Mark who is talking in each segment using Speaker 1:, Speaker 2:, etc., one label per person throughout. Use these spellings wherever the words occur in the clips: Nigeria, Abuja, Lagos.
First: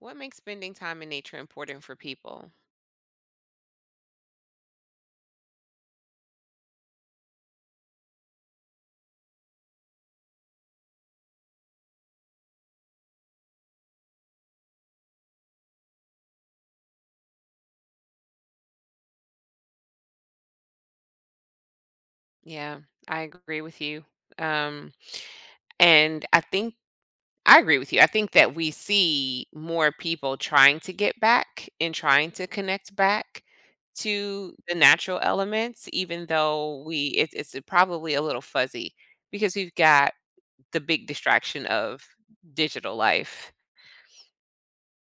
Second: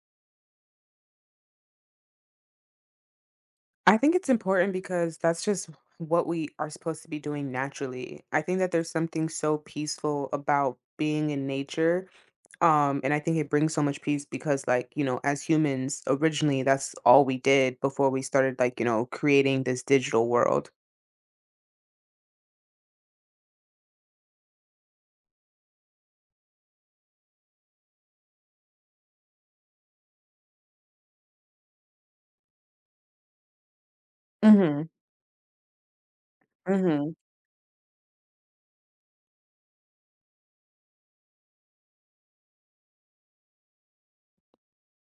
Speaker 1: What makes spending time in nature important for people?
Speaker 2: I think it's important because that's just what we are supposed to be doing naturally. I think that there's something so peaceful about being in nature. And I think it brings so much peace because, like, as humans, originally that's all we did before we started, like, creating this digital world.
Speaker 1: Yeah, I agree with you. Um, and I think I agree with you. I think that we see more people trying to get back and trying to connect back to the
Speaker 2: Mm
Speaker 1: natural elements, even though
Speaker 2: hmm.
Speaker 1: we
Speaker 2: Mm
Speaker 1: it, it's probably a little fuzzy because we've got the big distraction of digital life.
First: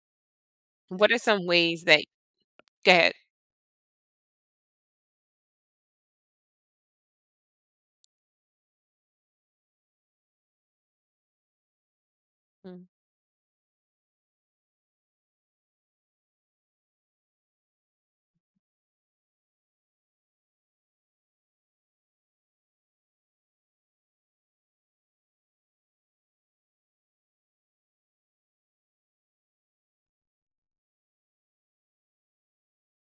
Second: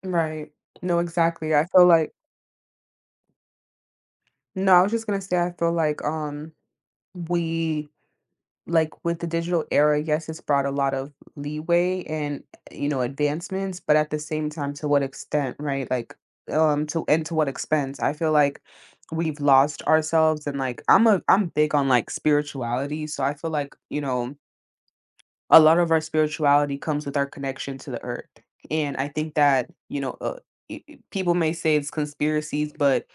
Speaker 2: hmm. Right. No,
Speaker 1: What are some
Speaker 2: exactly. I
Speaker 1: ways
Speaker 2: feel
Speaker 1: that
Speaker 2: like,
Speaker 1: get?
Speaker 2: no, I was just going to say, I feel like we like with the digital era, yes, it's brought a lot of leeway and advancements, but at the same time, to what extent, right? Like, to and to what expense? I feel like we've lost ourselves, and like I'm big on like spirituality, so I feel like a lot of our spirituality comes with our connection to the earth. And I think that, people may say it's conspiracies, but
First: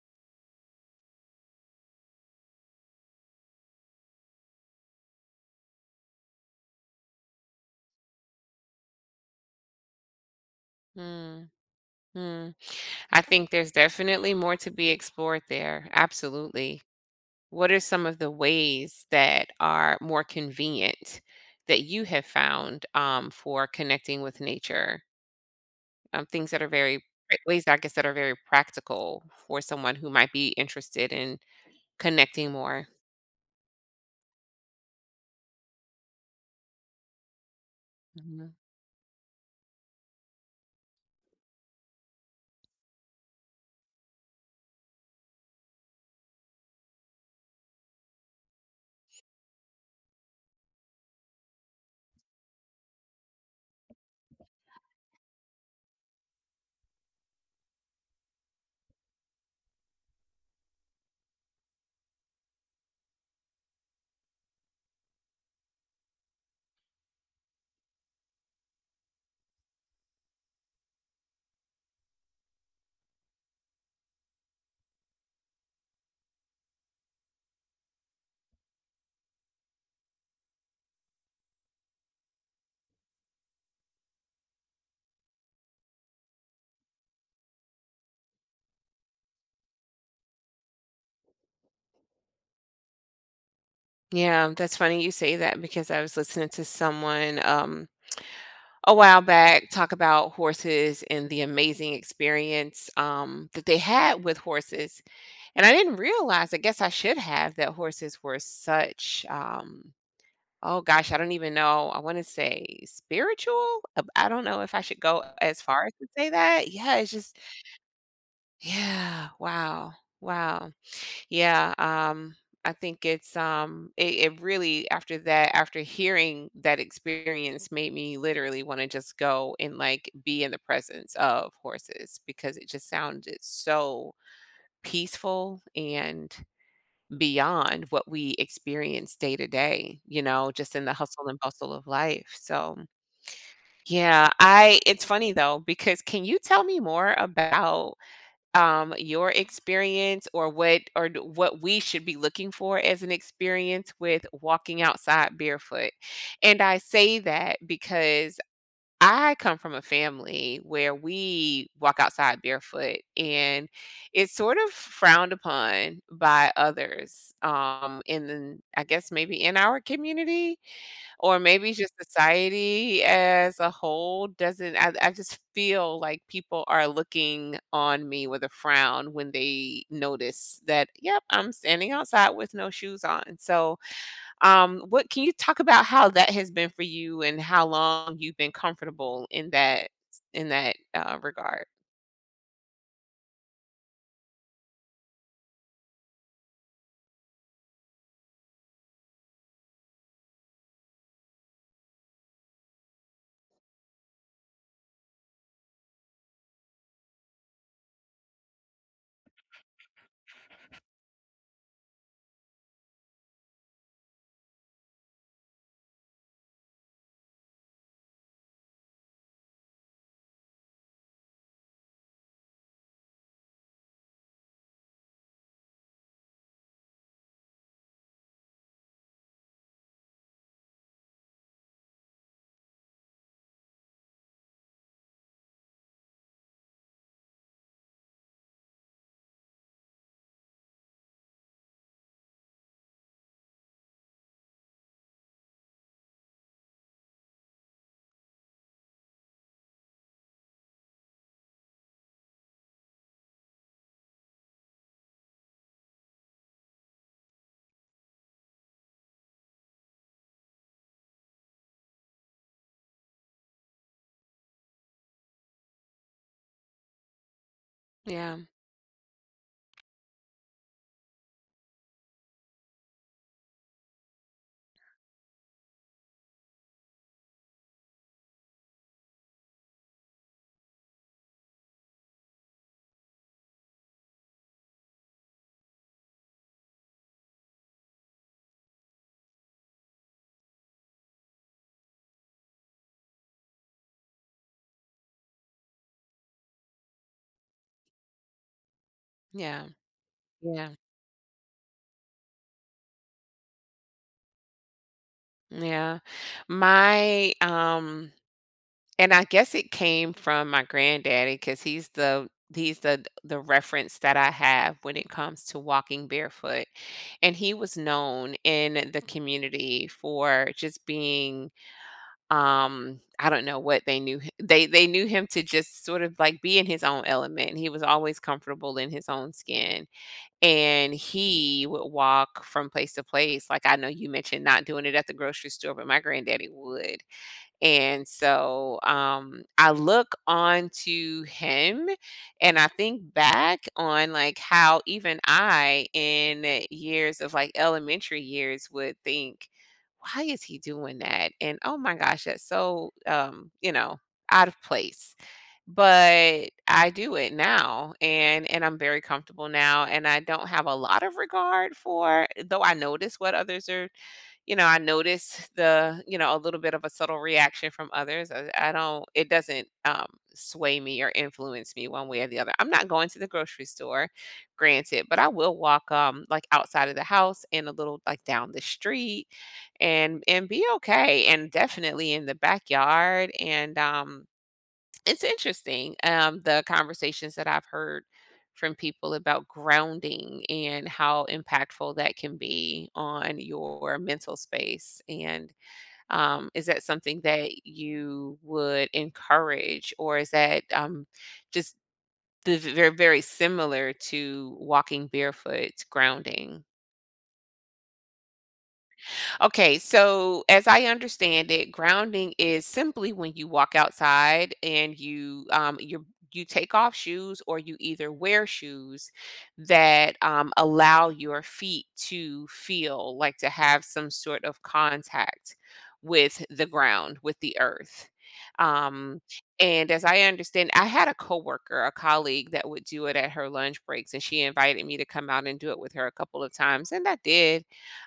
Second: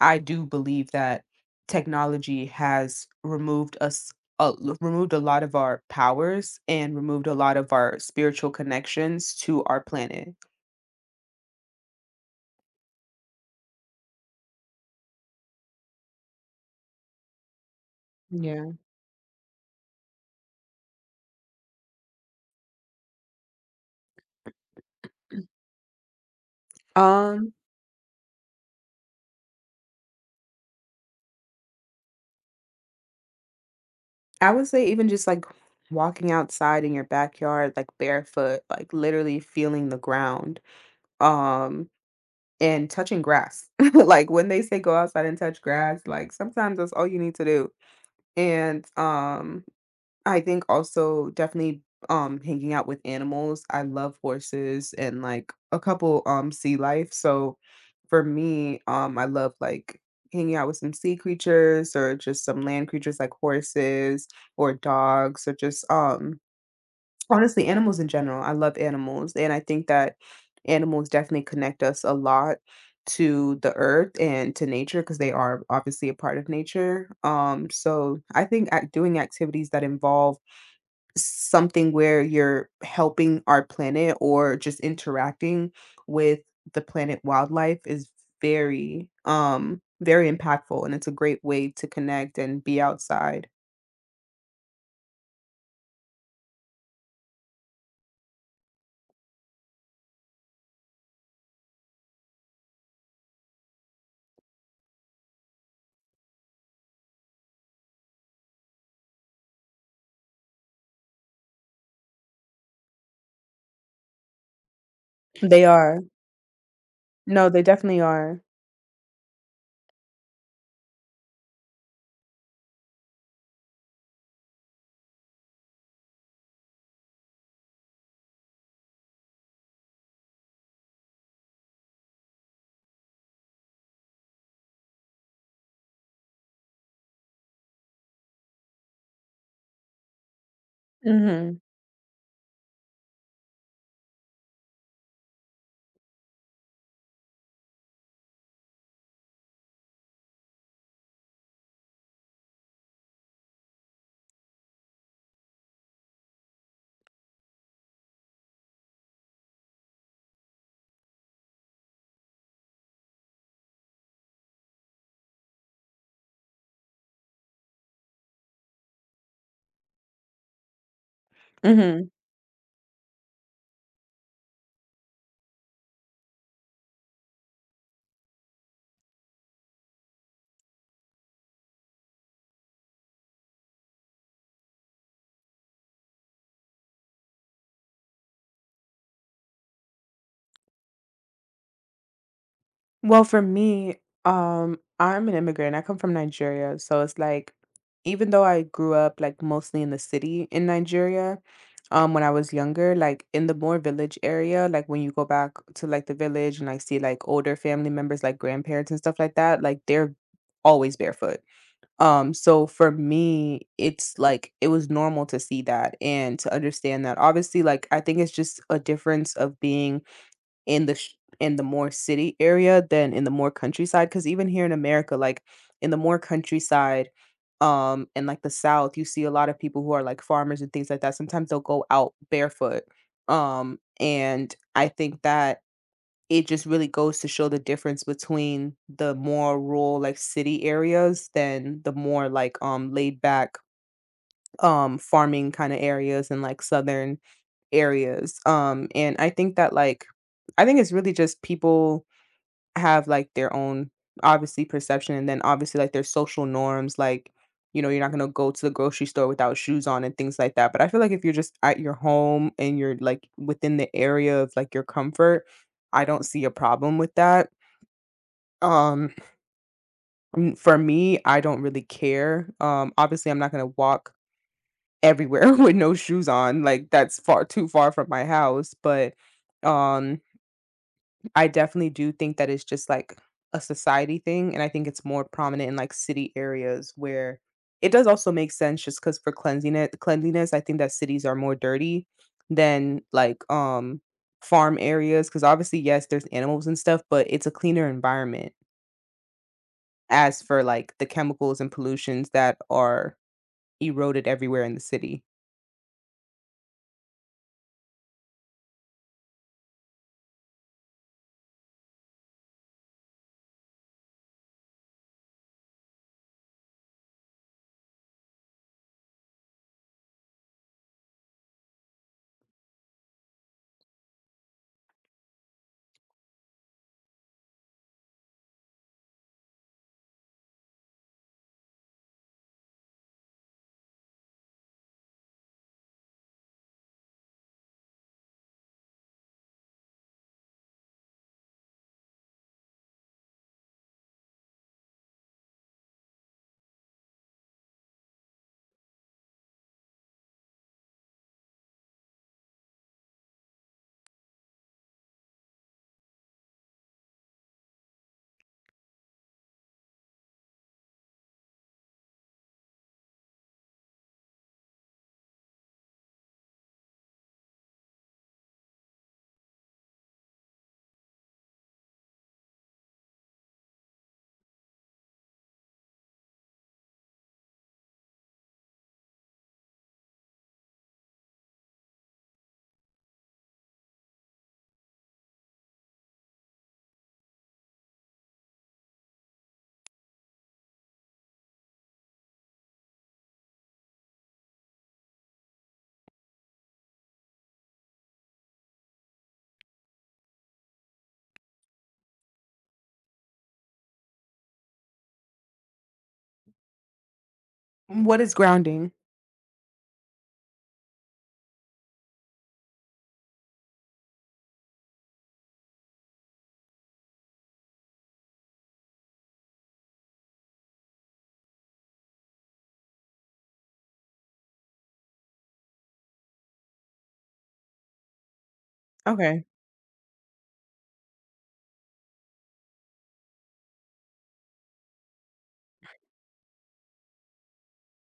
Speaker 2: I do believe that technology has removed us, removed a lot of our powers and removed a lot of our spiritual connections to our planet.
Speaker 1: I think there's definitely more to be explored there. Absolutely. What are some of the
Speaker 2: Yeah.
Speaker 1: ways that are more convenient that you have found for connecting with nature? Things that are very
Speaker 2: Um,
Speaker 1: ways, I guess, that are very practical for someone who might be interested in connecting more.
Speaker 2: I would say even just like walking outside in your backyard, like
Speaker 1: Mhm.
Speaker 2: barefoot, like literally feeling the ground. Um, And touching grass. Like, when they say go outside and touch grass, like, sometimes that's all you need to do. And, um, I think also definitely, hanging out with animals. I love horses and, like, a couple, sea life. So, for me, I love, like, hanging out with some sea creatures or just some land creatures like horses or dogs or just, honestly, animals in general. I love animals, and I think that animals definitely connect us a lot to the earth and to nature because they are obviously a part of nature. So I think doing activities that involve something where you're helping our planet or just interacting with the planet wildlife is very very impactful, and it's a great way to connect and be outside.
Speaker 1: Yeah, that's funny you say that because I was listening to someone a while back talk about horses and the amazing experience that they had with horses. And I didn't realize, I guess I should have, that horses were such, oh gosh, I don't even know. I want to say spiritual. I don't know if I should go as
Speaker 2: They
Speaker 1: far as
Speaker 2: are.
Speaker 1: to say that. Yeah, it's just,
Speaker 2: No, they definitely are.
Speaker 1: yeah, wow, wow. Yeah, I think it's, it really, after that, after hearing that experience, made me literally want to just go and like be in the presence of horses because it just sounded so peaceful and beyond what we experience day to day, you know, just in the hustle and
Speaker 2: Mhm,
Speaker 1: bustle of life. So, yeah, I it's funny though because can you tell me more about your experience or what or what we should be looking for as an experience with walking outside barefoot? And I say that because I come from a family where we walk outside barefoot, and it's sort of frowned upon by others, in the I guess maybe in our community or maybe just
Speaker 2: mhm.
Speaker 1: society as a whole doesn't I just feel like people are looking on me with a frown when they notice that, yep, I'm standing outside with no shoes on. So what can you talk about how that has been for you and how long you've been comfortable in that, regard?
Speaker 2: Well, for me, I'm an immigrant, I come from Nigeria, so it's like even though I grew up, like, mostly in the city in Nigeria, when I was younger, like, in the more village area, like, when you go back to, like, the village and I see, like, older family members, like grandparents and stuff like that, like, they're always barefoot. So for me, it's like it was normal to see that and to understand that. Obviously, like I think it's just a difference of being in the sh- in the more city area than in the more countryside. Because even here in America, like in the more countryside, and like the South, you see a lot of people who are like farmers and things like that. Sometimes they'll go out barefoot. Um, and I think that it just really goes to show the difference between the more rural, like, city areas than the more, like, laid back, farming kinda areas and, like, southern areas, and I think that, like I think it's really just people have, like, their own, obviously, perception and then, obviously, like, their social norms, like, you're not gonna go to the grocery store without shoes on and things like that, but I feel like if you're just at your home and you're, like, within the area of, like, your comfort, I don't see a problem with that.
Speaker 1: Yeah,
Speaker 2: Um, for me, I don't really care. Obviously, I'm not gonna walk everywhere with no shoes on. Like that's far too far from my house. But um, I definitely do think that it's just like a society thing, and I think it's more prominent in like city areas where it does also make sense just because for cleanliness, I think that cities are more dirty than like farm areas because obviously yes there's animals and stuff but it's a cleaner environment.
Speaker 1: yeah,
Speaker 2: As for,
Speaker 1: yeah,
Speaker 2: like, the chemicals and pollutions that are eroded everywhere in the city.
Speaker 1: yeah. My, and I guess it came from my granddaddy because he's the he's the reference that I have when it comes to walking barefoot, and he was known in the community for just being. I don't know what they knew hi they knew him to just sort of, like, be in his own element. He was always comfortable in his own skin, and he would walk from place to place, like, I know you mentioned not doing it at the grocery store, but my granddaddy would. And so I look onto him, and I think back on like how even I, in years of like elementary years, would think, why is he doing that? And oh my gosh, that's so, you know, out of place. But I do it now, and I'm very comfortable now, and I don't have a lot of regard for though I notice what others are, you know, I notice a little bit of a subtle reaction from others. I don't it doesn't, sway me or influence me one way or the other. I'm not going to the grocery store, granted, but I will walk, like, outside of the house and a little, like, down the street and be okay, and definitely in the backyard, and it's interesting, the conversations that I've heard from people about grounding and how impactful that can be on your mental space, and, is that something that you would encourage, or is that, just the very, very similar to walking barefoot grounding?
Speaker 2: What is grounding?
Speaker 1: Okay, so as I understand it, grounding is simply when you walk outside and you you take off shoes or you either wear shoes that allow your feet to feel like to have some sort of contact with the ground, with the earth. Um,
Speaker 2: Okay.
Speaker 1: and as I understand, I had a coworker, a colleague that would do it at her lunch breaks, and she invited me to come out and do it with her a couple of times, and I did,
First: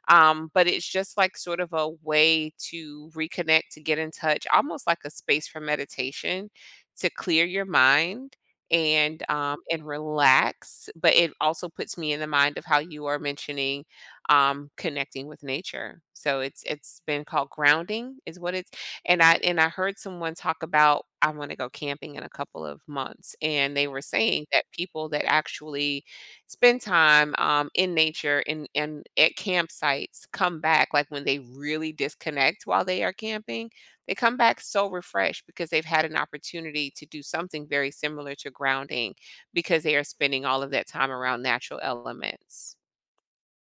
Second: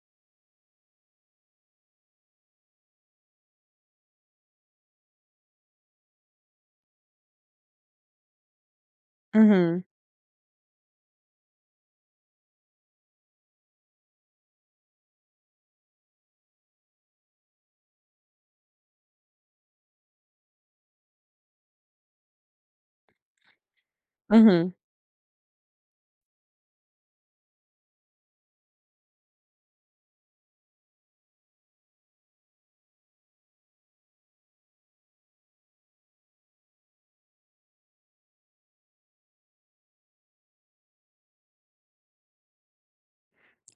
Speaker 1: but it's just like sort of a way to reconnect, to get in touch, almost like a space for meditation to clear your mind, and
Speaker 2: Mhm.
Speaker 1: and relax. But it also puts me in the mind of how you are mentioning, connecting with nature. So it's been called grounding is what it's, and I heard someone talk about I'm going to go camping in a couple of months, and they were saying that
Speaker 2: Mhm.
Speaker 1: people that actually spend time in nature and at campsites come back like when they really disconnect while they are camping, they come back so refreshed because they've had an opportunity to do something very similar to grounding because they are spending all of that time around natural elements.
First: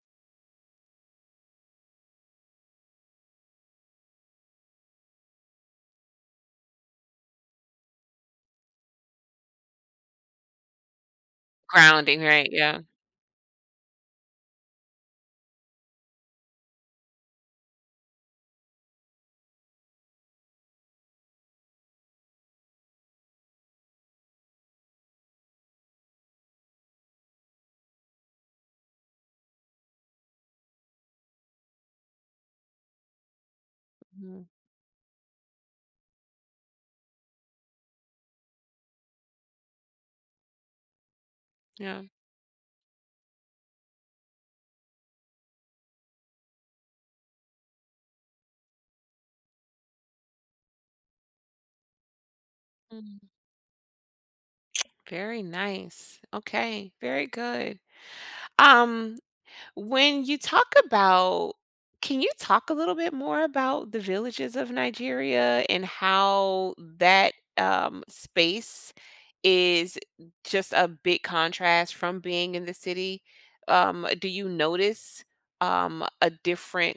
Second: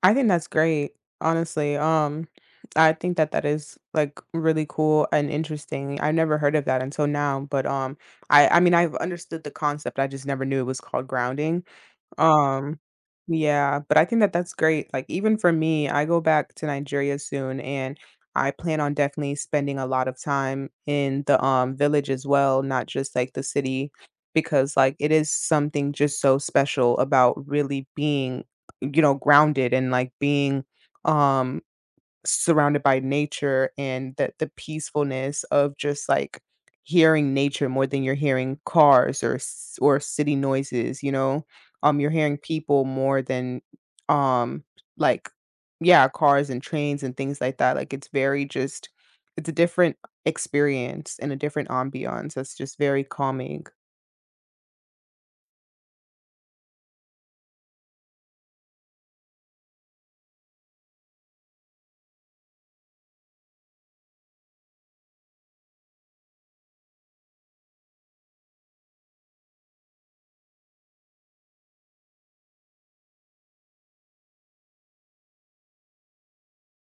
Speaker 2: I think that's great, honestly, I think that that is, like, really cool and interesting. I never heard of that until now, but, I mean, I've understood the concept, I just never knew it was called grounding.
Speaker 1: Grounding, right,
Speaker 2: Um,
Speaker 1: yeah.
Speaker 2: yeah, but I think that that's great. Like, even for me, I go back to Nigeria soon and I plan on definitely spending a lot of time in the village as well, not just like the city, because like it is something just so special about really being, grounded and like being um surrounded by nature, and that
Speaker 1: Mhm.
Speaker 2: the peacefulness of just like hearing nature more than you're hearing cars or or city noises, you know.
Speaker 1: Yeah.
Speaker 2: You're hearing people more than um like yeah, cars and trains and things like that. Like it's very just it's a different experience and a different ambiance that's just very
Speaker 1: Mhm.
Speaker 2: calming.
Speaker 1: Very nice. Okay, very good. um When you talk about, can you talk a little bit more about the villages of Nigeria and how that, space is just a big contrast from being in the city? Do you notice, a different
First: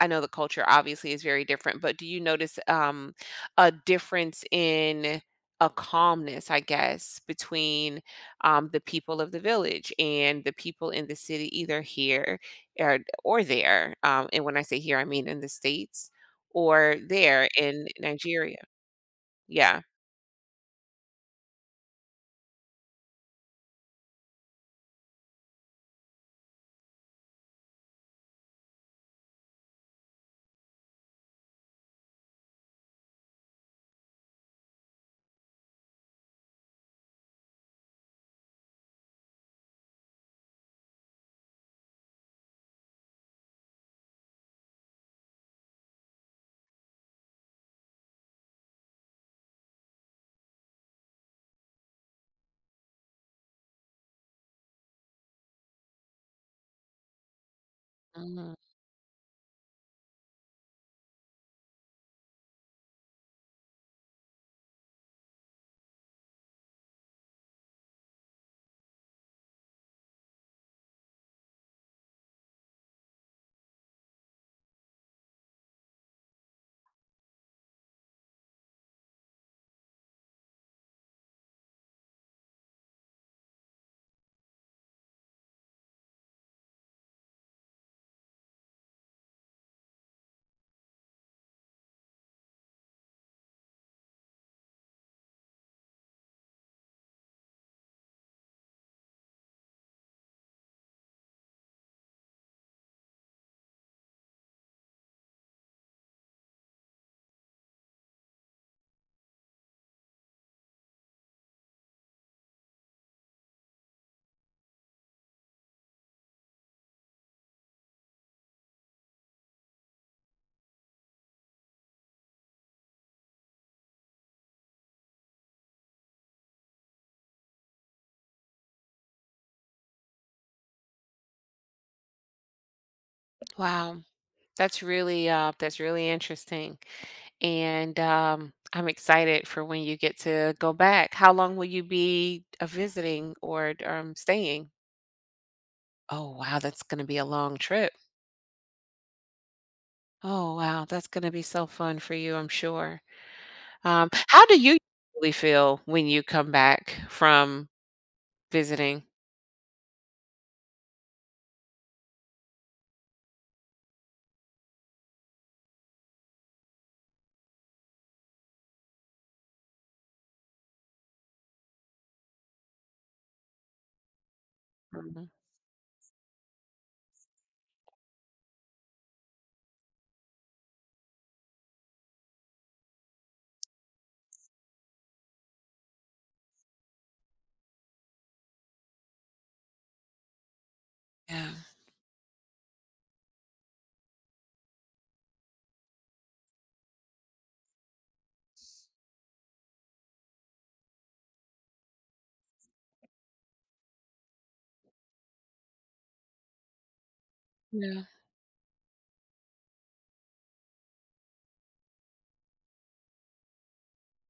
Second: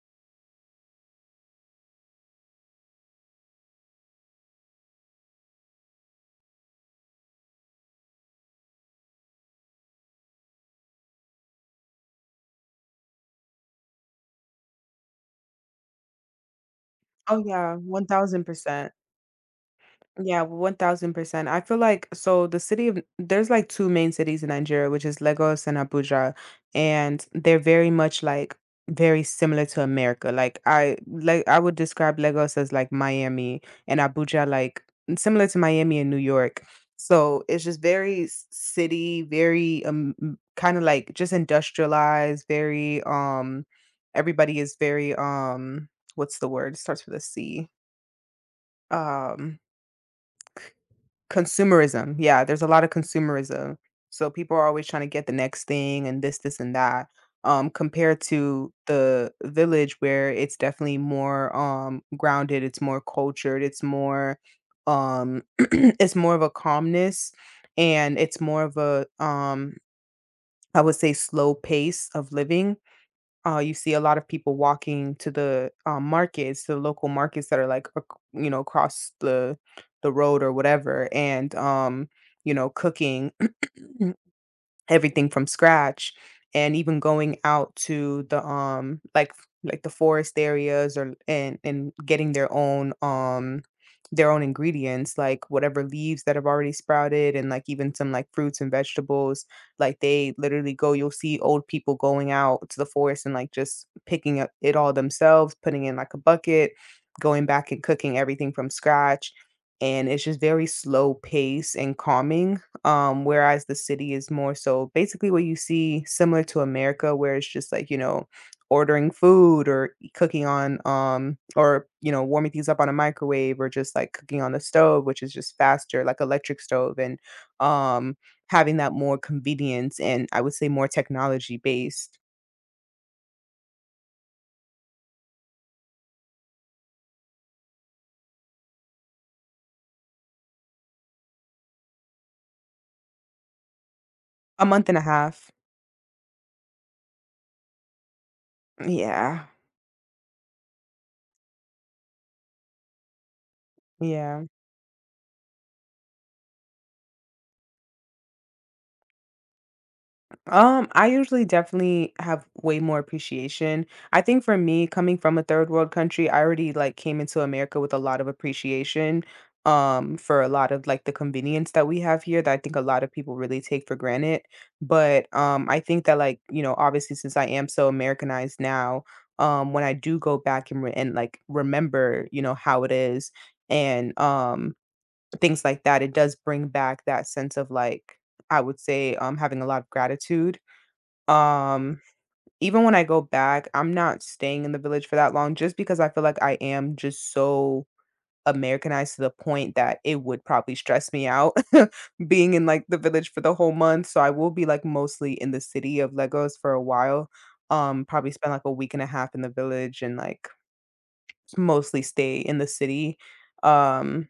Speaker 1: I know the culture obviously is very different, but do you notice, a difference in a calmness, I guess, between the people of the village and the people in the city, either here or, or there? And when I say here, I mean in the States or
Speaker 2: Oh
Speaker 1: there
Speaker 2: yeah,
Speaker 1: in Nigeria.
Speaker 2: 1000%.
Speaker 1: Yeah.
Speaker 2: Yeah, 1000%. I feel like so the city of there's like two main cities in Nigeria, which is Lagos and Abuja, and they're very much like very similar to America. Like I would describe Lagos as like Miami and Abuja like similar to Miami and New York. So it's just very city, very kind of like just industrialized, very everybody is very what's the word? It starts with a C. Um Consumerism, yeah, there's a lot of consumerism. So people are always trying to get the next thing and this, and that. Compared
Speaker 1: Mhm.
Speaker 2: to the village where it's definitely more grounded, it's more cultured, it's more it's more of a calmness and it's more of a I would say slow pace of living. You see a lot of people walking to the, markets, to the local markets that are, like, ac you know, across the road or whatever, and, cooking. Everything from scratch, and even going out to the like the forest areas or and getting their own ingredients, like whatever leaves that have already sprouted and like even some like fruits and vegetables. Like they literally go, you'll see old people going out to the forest and like just picking up it all themselves, putting in like a bucket, going back and cooking everything from scratch. And it's just very slow pace and calming. Whereas the city is more so basically what you see similar to America, where it's just like ordering food or cooking on or warming things up on a microwave or just like cooking on the stove, which is just faster like electric stove. And um having that more convenience, and I would say more technology based.
Speaker 1: Wow. That's really interesting. And I'm excited for when you get to go back. How long will you be visiting or
Speaker 2: A
Speaker 1: staying?
Speaker 2: month and a half.
Speaker 1: Oh, wow, that's going to be a long trip.
Speaker 2: Yeah.
Speaker 1: Oh, wow, that's going to be so fun for you, I'm sure.
Speaker 2: Yeah.
Speaker 1: How do you usually feel when you come back from visiting?
Speaker 2: I usually definitely have way more appreciation. I think for me, coming from a third world country, I already like came into America with a lot of appreciation for a lot of like the convenience that we have here that I think a lot of people really take for granted.
Speaker 1: Mhm.
Speaker 2: But I think that like, obviously since I am so Americanized now, when I do go back and and like remember, how it is and things like that, it does bring back that sense of like I would say having a lot of gratitude.
Speaker 1: Yeah.
Speaker 2: um, Even when I go back, I'm not staying in the village for that long just because I feel like I am just so Americanized to the point that it would probably stress me out being in like the village for the whole month. So I will be like mostly in the city of Legos for a while.
Speaker 1: Yeah.
Speaker 2: Probably spend like a week and a half in the village and like mostly stay in the city. Um,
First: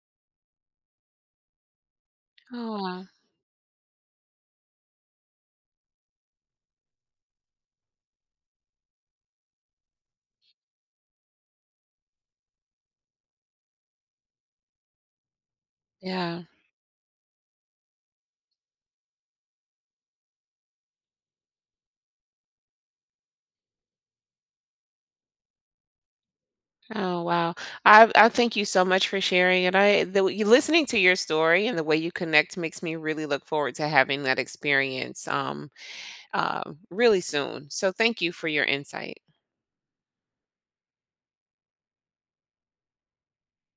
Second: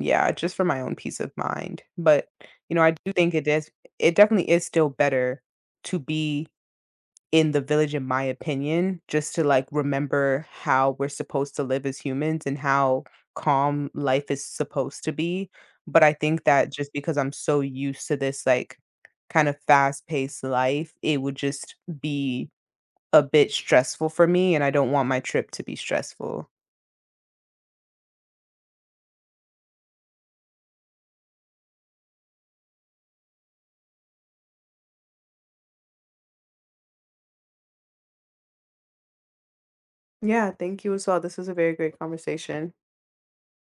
Speaker 2: yeah, just for my own peace of mind. But I
Speaker 1: Aw.
Speaker 2: do think it is, it definitely is still better to be in the village, in my opinion, just to like remember how we're supposed to live as humans and how calm life is supposed to be. But I
Speaker 1: Yeah.
Speaker 2: think that just because I'm so used to this like kind of fast paced life, it would just be a bit stressful for me. And I don't want my trip to be stressful.
Speaker 1: Oh, wow. I thank you so much for sharing, and I the you listening to your story and the way you connect makes me really look forward to having that experience, uh, really soon. So thank you for your insight.
Speaker 2: Yeah, thank you as well. This was a very great conversation.